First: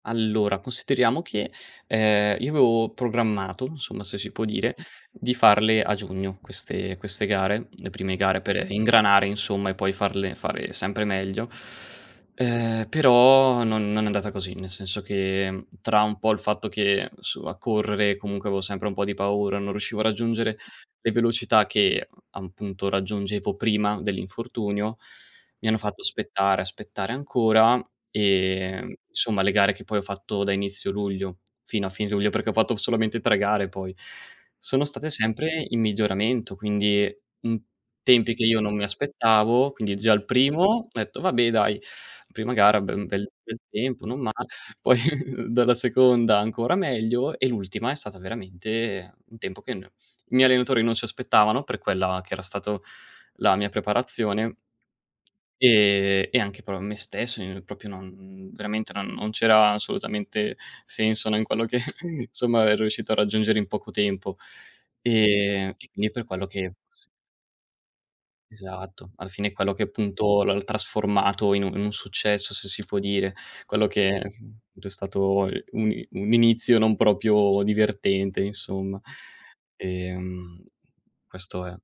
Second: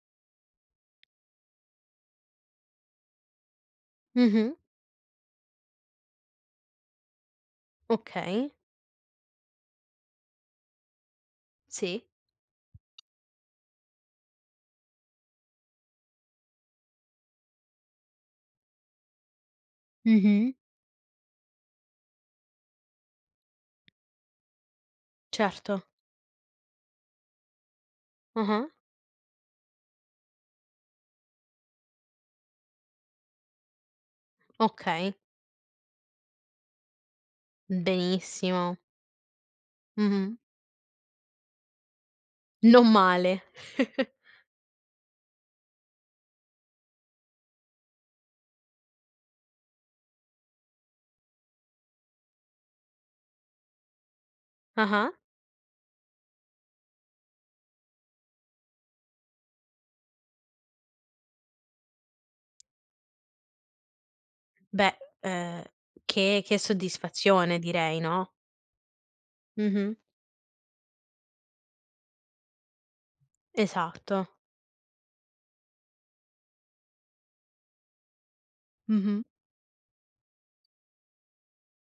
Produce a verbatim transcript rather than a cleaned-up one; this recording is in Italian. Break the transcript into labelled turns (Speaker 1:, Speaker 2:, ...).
Speaker 1: Allora, consideriamo che, ehm, io avevo programmato, insomma, se si può
Speaker 2: Mh-mh.
Speaker 1: dire, di farle a giugno queste queste gare, le prime gare
Speaker 2: Okay.
Speaker 1: per ingranare, insomma, e poi farle fare sempre meglio.
Speaker 2: Sì.
Speaker 1: Ehm, però, non non è andata così, nel senso che, tra un po', il fatto che su a correre, comunque, avevo sempre un po' di paura, non riuscivo a
Speaker 2: Mh-mh.
Speaker 1: raggiungere le velocità che, appunto, raggiungevo prima dell'infortunio, mi hanno
Speaker 2: Certo.
Speaker 1: fatto aspettare, aspettare ancora,
Speaker 2: Ah-ah.
Speaker 1: ehm, insomma, le gare che, poi, ho fatto da inizio luglio, fino a fine luglio, perché ho fatto solamente tre gare, poi, sono state
Speaker 2: Okay.
Speaker 1: sempre in miglioramento, quindi, in tempi che io non
Speaker 2: Benissimo!
Speaker 1: mi aspettavo. Quindi, già al
Speaker 2: Mh-mh.
Speaker 1: primo, ho detto: “Vabbè, dai, prima gara
Speaker 2: Non
Speaker 1: ben bel,
Speaker 2: male.
Speaker 1: bel tempo, non male”. Poi, dalla seconda, ancora meglio e l'ultima è stata, veramente, un tempo che no i miei allenatori non si aspettavano per quella che era stata la mia preparazione
Speaker 2: Ah-ah.
Speaker 1: ehm, e anche però me stesso, io propio non veramente non non c'era assolutamente senso, no, in quello che insomma avrei riuscito a raggiungere in poco tempo.
Speaker 2: Beh, uhm,
Speaker 1: Ehm, e quindi è per
Speaker 2: che,
Speaker 1: quello
Speaker 2: che
Speaker 1: che
Speaker 2: soddisfazione direi, no?
Speaker 1: Esatto, alla fine è quello che
Speaker 2: Mh-mh.
Speaker 1: appunto, l'hanno trasformato in un un successo se si può dire, quello che,
Speaker 2: Esatto.
Speaker 1: mhmm, ed è stato, mhmm, un i un inizio non proprio divertente insomma,
Speaker 2: Mh-mh.
Speaker 1: ehm, questo è.